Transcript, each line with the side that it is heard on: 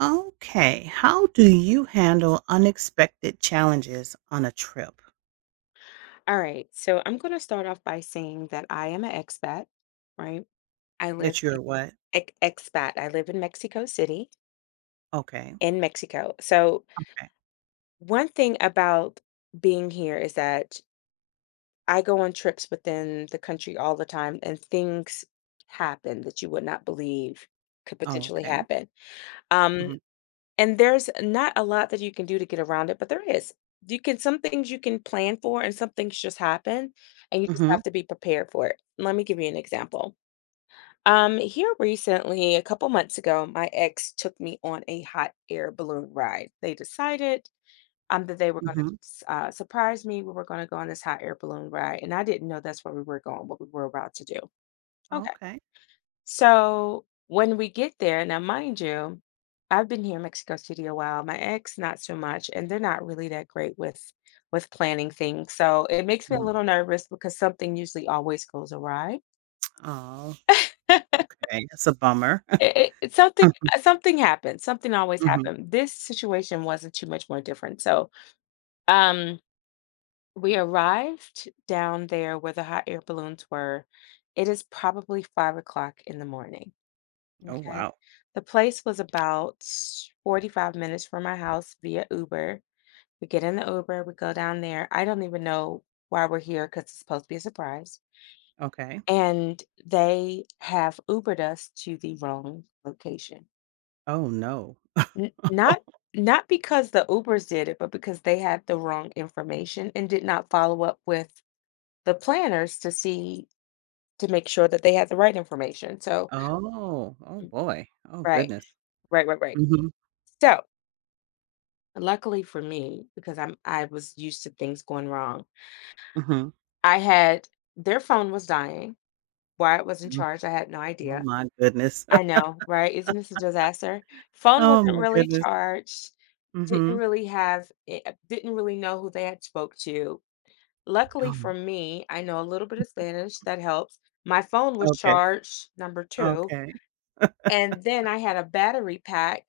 right: Okay. How do you handle unexpected challenges on a trip
left: All right. So I'm going to start off by saying that I am an expat, right? I live
right: that
left: in
right: you're what?
left: expat. I live in Mexico City
right: Okay.
left: in Mexico. So
right: Okay.
left: one thing about being here is that I go on trips within the country all the time and things happen that you would not believe could
right: Oh,
left: potentially
right: okay.
left: happen. Um
right: Mhm.
left: and there's not a lot that you can do to get around it, but there is. You can some things you can plan for and some things just happen and you just
right: Mhm.
left: have to be prepared for it. Let me give you an example. Here recently, a couple months ago, my ex took me on a hot air balloon ride. They decided that they were going
right: Mhm.
left: to surprise me. We were going to go on this hot air balloon ride, and I didn't know that's where we were going, what we were about to do. Okay,
right: Okay.
left: so when we get there, now mind you, I've been here in Mexico City a while. My ex, not so much, and they're not really that great with planning things. So it makes me a
right: Mm.
left: little nervous because something usually always goes awry.
right: Oh, okay. That's a bummer.
left: It something something happened, something always
right: Mhm.
left: happened. This situation wasn't too much more different, so, um, we arrived down there where the hot air balloons were. It is probably 5:00 in the morning,
right: Oh,
left: okay?
right: wow.
left: The place was about 45 minutes from my house via Uber. We get in the Uber, we go down there. I don't even know why we're here because it's supposed to be a surprise,
right: Okay.
left: and they have Ubered us to the wrong location.
right: Oh, no.
left: N not Not because the Ubers did it, but because they had the wrong information and did not follow up with the planners to see to make sure that they had the right information, so
right: Oh, oh boy. Oh,
left: right,
right: goodness.
left: right, right, right.
right: Mhm.
left: So, luckily for me, because I was used to things going wrong,
right: Mhm.
left: I had their phone was dying. Why it wasn't
right: Mm.
left: charged, I had no
right: Oh,
left: idea.
right: my goodness.
left: I know, right? Isn't this a disaster? Phone
right: Oh,
left: wasn't
right: my
left: really
right: goodness.
left: charged, didn't
right: Mhm.
left: really have didn't really know who they had spoke to. Luckily for
right: Oh,
left: me, I know a little bit of Spanish, that helps. My phone was
right: okay.
left: charged, number 2,
right: Okay.
left: and then I had a battery pack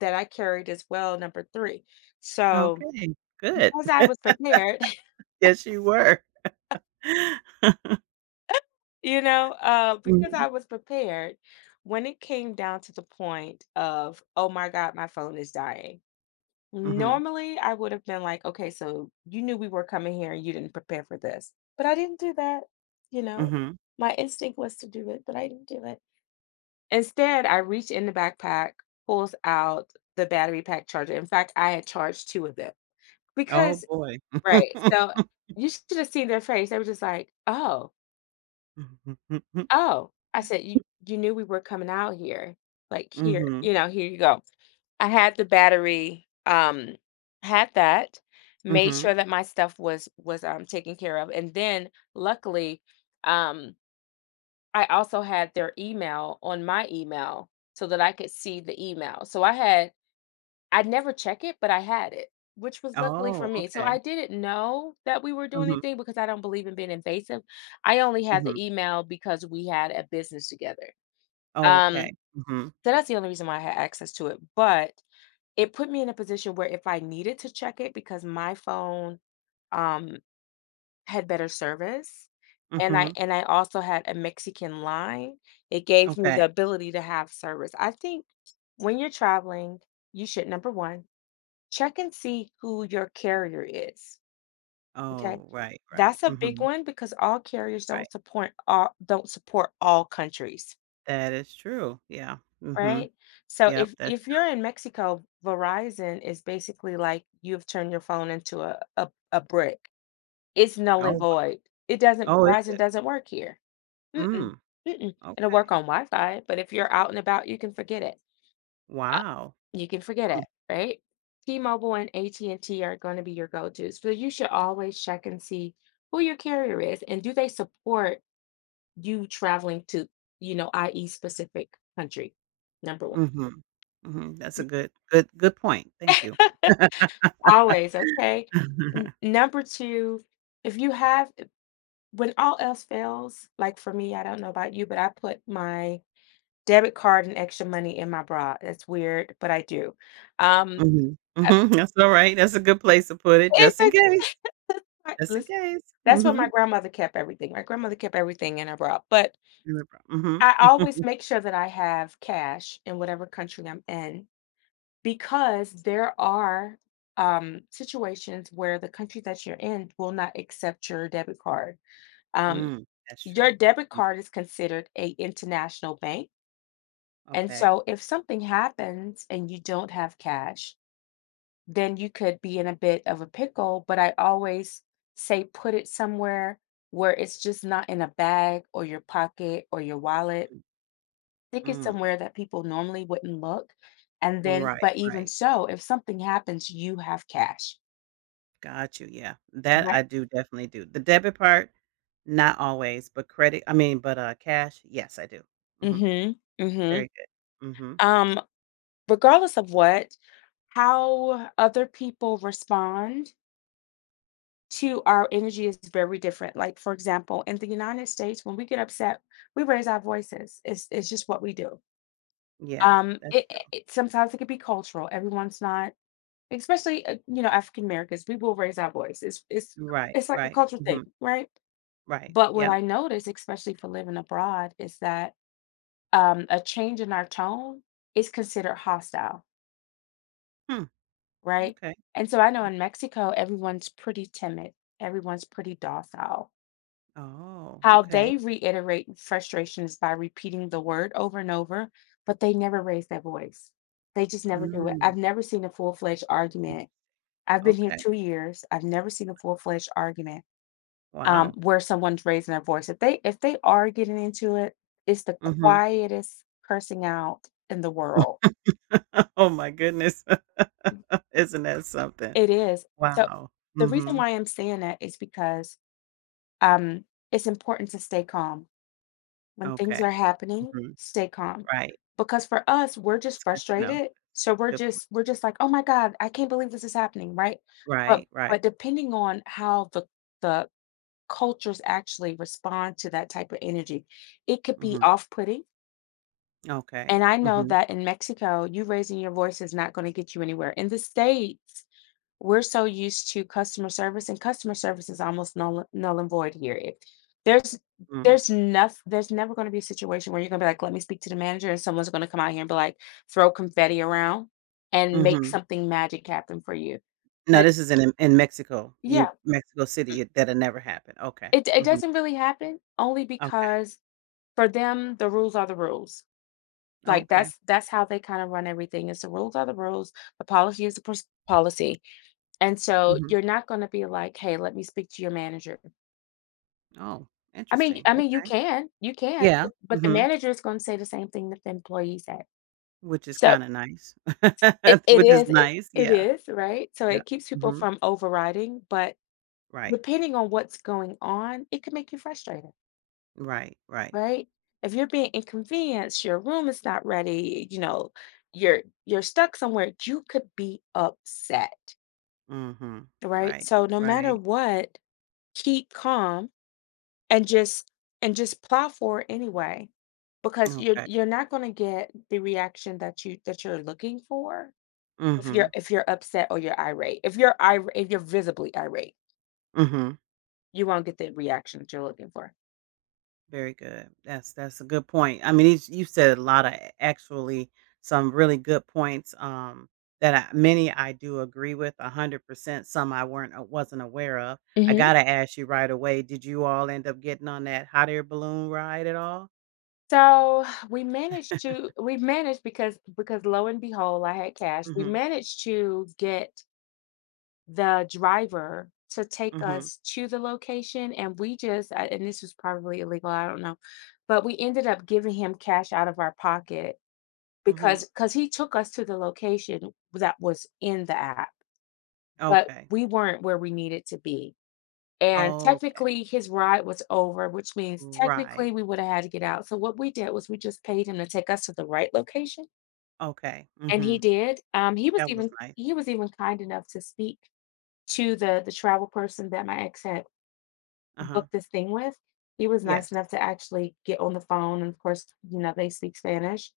left: that I carried as well, number 3. So,
right: Okay. Good.
left: because I was prepared,
right: Yes, you were.
left: you know, because I
right: Mhm,
left: was prepared, when it came down to the point of, "Oh my god, my phone is dying."
right: mhm,
left: Normally, I would have been like, "Okay, so you knew we were coming here and you didn't prepare for this." But I didn't do that, you know?
right: mhm.
left: My instinct was to do it, but I didn't do it. Instead, I reach in the backpack, pulls out the battery pack charger. In fact, I had charged 2 of them
right: Oh,
left: because
right: boy.
left: right, so you should have seen their face. They were just like, "Oh, oh." I said, You knew we were coming out here. Like, here,
right: Mhm,
left: you know, here you go." I had the battery, had that, made
right: mhm.
left: sure that my stuff was taken care of, and then luckily, um, I also had their email on my email so that I could see the email. So I had I'd never check it, but I had it, which was luckily for
right: Oh,
left: me. So
right: okay.
left: I didn't know that we were doing
right: Mhm,
left: anything because I don't believe in being invasive. I only had
right: mhm.
left: the email because we had a business together.
right: Oh,
left: Um,
right: okay. Mhm,
left: so that's the only reason why I had access to it. But it put me in a position where if I needed to check it because my phone um had better service, and
right: mhm.
left: I also had a Mexican line. It gave me
right: Okay.
left: the ability to have service. I think when you're traveling, you should, number 1, check and see who your carrier is, okay?
right: Oh, right, right.
left: That's a big
right: Mhm,
left: one because all carriers
right: right.
left: don't support all countries,
right: That is true. Yeah. Mhm.
left: right? So
right: Yep, that's
left: if you're in Mexico, Verizon is basically like you've turned your phone into a brick. It's null and
right: oh,
left: void. It doesn't
right: oh, is
left: Verizon
right: it?
left: doesn't work here. Mm-mm,
right: Mm,
left: mm-mm. It'll
right: okay.
left: work on Wi-Fi, but if you're out and about, you can forget it.
right: Wow.
left: You can forget
right: Mm,
left: it, right? T-Mobile and AT&T are going to be your go-tos. So you should always check and see who your carrier is and do they support you traveling to, you know, i.e. specific country. Number
right: mhm, mhm. That's a good good point. Thank you.
left: one. Always, okay? Number two, if you have when all else fails, like for me, I don't know about you, but I put my debit card and extra money in my bra. That's weird, but I do. Um,
right: Mhm, mhm. That's alright. That's a good place to put it
left: it's
right: just in
left: a
right: case, just in
left: listen,
right: case.
left: that's what my
right: Mhm.
left: grandmother kept everything. My grandmother kept everything in her bra, but
right: Mm mhm.
left: I always make sure that I have cash in whatever country I'm in because there are, situations where the country that you're in will not accept your debit card. Um,
right: Mm, that's
left: your
right: true.
left: debit
right: Mhm.
left: card is considered a international bank, and
right: Okay.
left: so if something happens and you don't have cash then you could be in a bit of a pickle. But I always say put it somewhere where it's just not in a bag or your pocket or your wallet.
right: Mhm.
left: Stick it
right: Mm.
left: somewhere that people normally wouldn't look. And then,
right: Right,
left: but even
right: right.
left: so, if something happens, you have cash.
right: Got you, yeah. That
left: Right.
right: I do definitely do. The debit part, not always, but credit I mean, but, cash, yes, I do. Mhm.
left: Mm-hmm. Mm-hmm.
right: Very good. Mhm.
left: Um, Regardless of how other people respond to our energy is very different. Like, for example, in the United States, when we get upset, we raise our voices. It's just what we do.
right: Yeah, that's true.
left: Sometimes it could be cultural. Everyone's not, especially you know African Americans. We will raise our voice. It's
right: Right,
left: it's like a
right: right.
left: cultural thing,
right: Mhm.
left: right?
right: Right.
left: But what
right: Yep.
left: I notice, especially for living abroad, is that a change in our tone is considered hostile,
right: Hmm,
left: right?
right: okay.
left: And so I know in
right: Okay.
left: Mexico, everyone's pretty timid. Everyone's pretty docile.
right: Oh,
left: How
right: okay.
left: they reiterate frustration is by repeating the word over and over, but they never raise their voice. They just never do it. I've
right: Mm,
left: never seen a full-fledged
right: int
left: argument. I've been here
right: okay.
left: 2 years. I've never seen a full-fledged argument,
right: Wow.
left: where someone's raising their voice. If they are getting into it, it's the
right: Mhm.
left: quietest cursing out in the world.
right: Oh my goodness. Isn't that something?
left: It is. So,
right: Wow.
left: the reason
right: Mhm.
left: why I'm saying that is because, um, it's important to stay calm. When things
right: Okay.
left: are happening,
right: Mhm.
left: stay calm.
right: Right.
left: Because for us, we're just
right: It's good to know.
left: frustrated. So
right: Good point.
left: we're just like, "Oh my god, I can't believe this is happening," right? But
right: Right, right.
left: but depending on how the cultures actually respond to that type of energy, it could be
right: Mhm.
left: off-putting.
right: Okay.
left: And I know
right: Mhm.
left: that in Mexico, you raising your voice is not gonna get you anywhere. In the States we're so used to customer service, and customer service is almost null and void here. If there's
right: Mm.
left: there's never gonna be a situation where you're gonna be like, "Let me speak to the manager," and someone's gonna come out here and be like, throw confetti around and make
right: Mhm.
left: something magic happen for you.
right: No,
left: But
right: this is in Mexico.
left: yeah,
right: You Mexico
left: mm,
right: City, it that'll never happen. Okay.
left: it it
right: Mhm.
left: doesn't really happen only
right: Okay.
left: because for them, the rules are the rules. Like,
right: Okay.
left: that's how they kinda run everything is the rules are the rules, the policy is the pers policy, and so
right: Mhm.
left: you're not gonna be like, "Hey, let me speak to your manager."
right: Oh, interesting.
left: I mean,
right: Okay.
left: you can,
right: Yeah.
left: but the
right: Mhm.
left: manager is gonna say the same thing that the employee said.
right: Which is
left: So,
right: kinda nice. Which is
left: it
right: nice.
left: it
right: Yeah.
left: is, right? So,
right: Yeah.
left: it keeps people
right: Mhm.
left: from overriding, but
right: Right.
left: depending on what's going on, it can make you frustrated,
right: Right. Right.
left: right? If you're being inconvenienced, your room is not ready, you know, you're stuck somewhere, you could be upset,
right: Mhm.
left: right?
right: Right.
left: So, no matter
right: Right.
left: what, keep calm and just plow for it anyway, because
right: Okay.
left: you're not gonna get the reaction that you're looking for
right: Mhm.
left: if you're upset or you're irate. If you're visibly irate,
right: Mhm.
left: you won't get the reaction that you're looking for.
right: Very good. That's a good point. I mean, it's, you said a lot of actually some really good points that I, many I do agree with 100%. Some I weren't wasn't aware of. I
left: Mhm.
right: gotta ask you right away. Did you all end up getting on that hot air balloon ride at all?
left: So, we managed to we managed because lo and behold, I had cash. We
right: Mm-hmm.
left: managed to get the driver to take
right: Mm-hmm.
left: us to the location, and we just I and this was probably illegal, I don't know, but we ended up giving him cash out of our pocket
right: Mm-hmm.
left: because he took us to the location that was in the app, but
right: Okay.
left: we weren't where we needed to be, and
right: Okay.
left: technically, his ride was over, which means technically
right: Right.
left: we woulda had to get out, so what we did was we just paid him to take us to the right location,
right: Okay.
left: and
right: Mm-hmm.
left: he did,
right: That was nice.
left: he was even kind enough to speak to the travel person that my ex had
right: Uh-huh.
left: booked this thing with, he was
right: Yes.
left: nice enough to actually get on the phone, and of course, you know, they speak Spanish,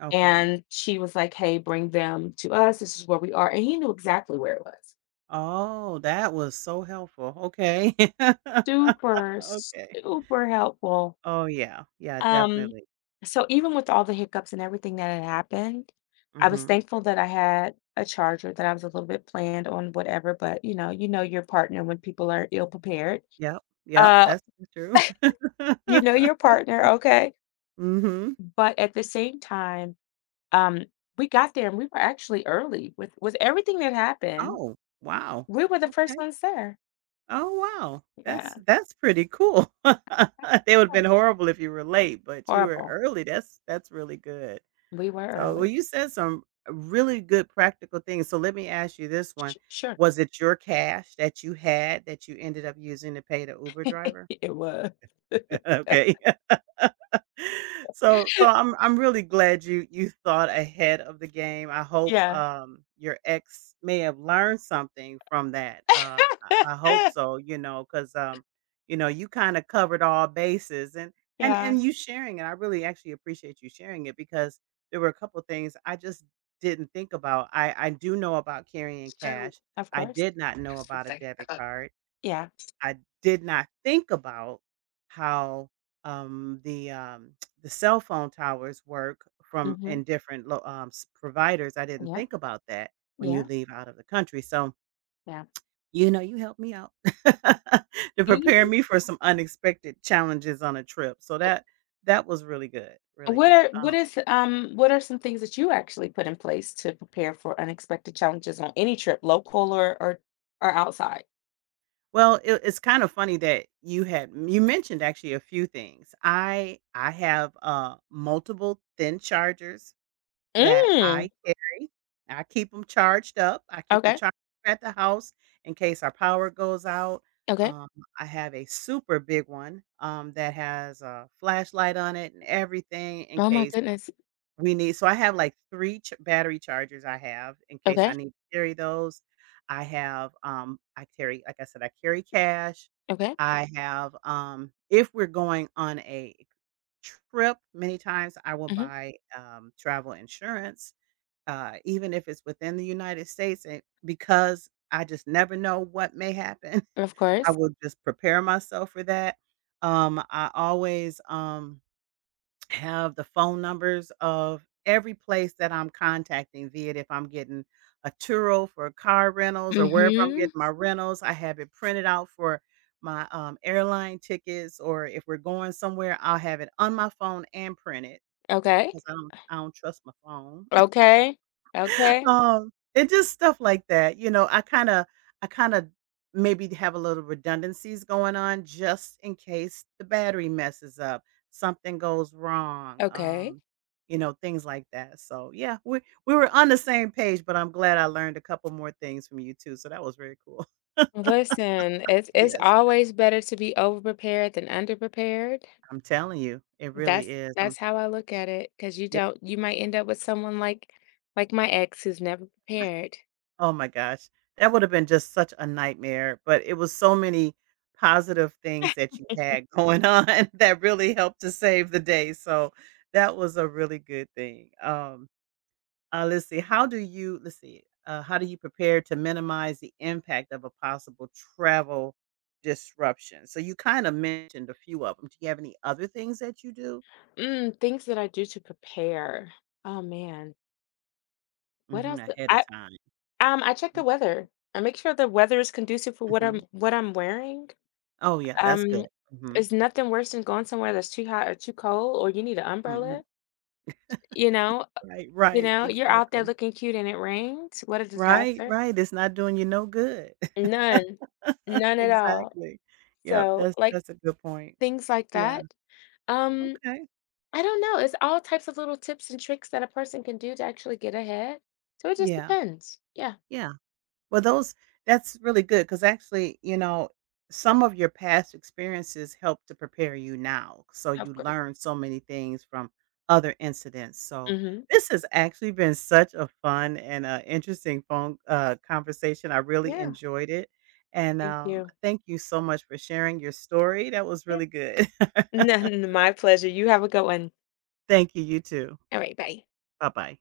right: Okay.
left: and she was like, "Hey, bring them to us, this is where we are," and he knew exactly where it was.
right: Oh, that was so helpful. Okay.
left: Super,
right: Okay.
left: super helpful.
right: Oh, yeah. Yeah,
left: Um,
right: definitely.
left: so even with all the hiccups and everything that had happened, I was
right: Mhm.
left: thankful that I had a charger, that I was a little bit planned on whatever, but, you know your partner when people are ill prepared.
right: Yep, yep,
left: Uh,
right: that's true.
left: you know your partner, okay?
right: Mhm.
left: But at the same time Um, we got there and we were actually early with everything that happened.
right: Oh, wow.
left: We were the first
right: Okay.
left: ones there.
right: Oh, wow.
left: Yeah.
right: That's pretty cool. They would've
left: Oh,
right: been horrible if you were late, but you were
left: horrible.
right: early. That's really good.
left: We were
right: So, well,
left: early.
right: you said some really good practical things. So let me ask you this
left: Sh
right: one.
left: sure.
right: Was it your cash that you had that you ended up using to pay the Uber driver?
left: It was.
right: Okay. So so I'm really glad you you thought ahead of the game. I hope,
left: Yeah.
right: your ex may have learned something from that. I hope so, you know, cause you know, you kinda covered all bases and and
left: Yeah.
right: and you sharing it. I really actually appreciate you sharing it because there were a couple things I just didn't think about. I do know about carrying
left: So
right: cash.
left: of
right: I
left: course.
right: did not know
left: Just for a
right: about a
left: second, I
right: debit
left: thought.
right: card.
left: Yeah.
right: I did not think about how, the, the cell phone towers work from
left: Mhm.
right: in different lo s providers. I didn't
left: Yep.
right: think about that when
left: Yeah.
right: you leave out of the country, so,
left: Yeah.
right: you know, you helped me out to
left: Me?
right: prepare me for some unexpected challenges on a trip, so
left: Oh.
right: that that was really good, really
left: What
right: good.
left: are what are some things that you actually put in place to prepare for unexpected challenges on any trip, local or or outside?
right: Well, it it's kind of funny that you had you mentioned actually a few things. I have, multiple thin chargers that
left: Mm,
right: I carry. I keep them charged up. I keep them
left: okay,
right: charged at the house in case our power goes out.
left: okay.
right: Um, I have a super big one, that has a flashlight on it and everything in
left: Oh my
right: case
left: goodness.
right: we need so I have, like, 3 ch battery chargers I have in case
left: Okay,
right: I need to carry those. I have, I carry like I said, I carry cash.
left: okay.
right: I have, if we're going on a trip, many times I will
left: Mhm,
right: buy, travel insurance even if it's within the United States and because I just never know what may happen,
left: of
right: I
left: course.
right: will just prepare myself for that. I always, have the phone numbers of every place that I'm contacting, be it if I'm getting a Turo for car rentals or wherever I'm
left: Mhm.
right: getting my rentals, I have it printed out for my, airline tickets, or if we're going somewhere, I'll have it on my phone and print it
left: Okay,
right: because I don't trust my phone.
left: okay, okay,
right: It just stuff like that, you know, I kinda maybe have a little redundancies going on just in case the battery messes up, something goes wrong,
left: okay.
right: you know, things like that. So, yeah, we were on the same page, but I'm glad I learned a couple more things from you too, so that was very cool.
left: Listen, it's
right: Yes,
left: always better to be overprepared than underprepared.
right: I'm telling you, it really
left: That's
right: is. I'm
left: that's how I look at it. Cause you don't you might end up with someone like my ex who's never prepared.
right: oh my gosh. That would have been just such a nightmare, but it was so many positive things that you had going on that really helped to save the day. So that was a really good thing. Let's see. How do you, let's see, how do you prepare to minimize the impact of a possible travel disruption? So you kind of mentioned a few of them. Do you have any other things that you do
left: Things that I do to prepare. Oh man. What
right: hmm
left: else?
right: ahead of time?
left: I check the weather. I make sure the weather is conducive for
right: Hmm.
left: what I'm wearing.
right: Oh, yeah, that's
left: Um,
right: good. Hmm.
left: it's nothing worse than going somewhere that's too hot or too cold or you need an
right: Hmm.
left: umbrella, you know?
right: Right,
left: You
right: right,
left: know, you're out there
right: exactly.
left: looking cute and it rains. What a
right: Right,
left: disaster.
right: right, it's not doing you no good.
left: None. None at all.
right: Exactly. Yep,
left: So, like,
right: that's a good point.
left: things like
right: Yeah,
left: that. Um,
right: okay.
left: I don't know. It's all types of little tips and tricks that a person can do to actually get ahead. So it just
right: Yeah,
left: depends. Yeah,
right: yeah. Well, those that's really good because actually, you know, some of your past experiences help to prepare you now. So
left: of
right: you
left: course.
right: learn so many things from other incidents. So
left: Mhm.
right: this has actually been such a fun and interesting phone conversation. I really
left: Yeah.
right: enjoyed it. And
left: Thank you.
right: thank you so much for sharing your story. That was
left: Yeah.
right: really good.
left: None, my pleasure. You have a good one.
right: Thank you. You too.
left: All right. Bye.
right: Bye bye.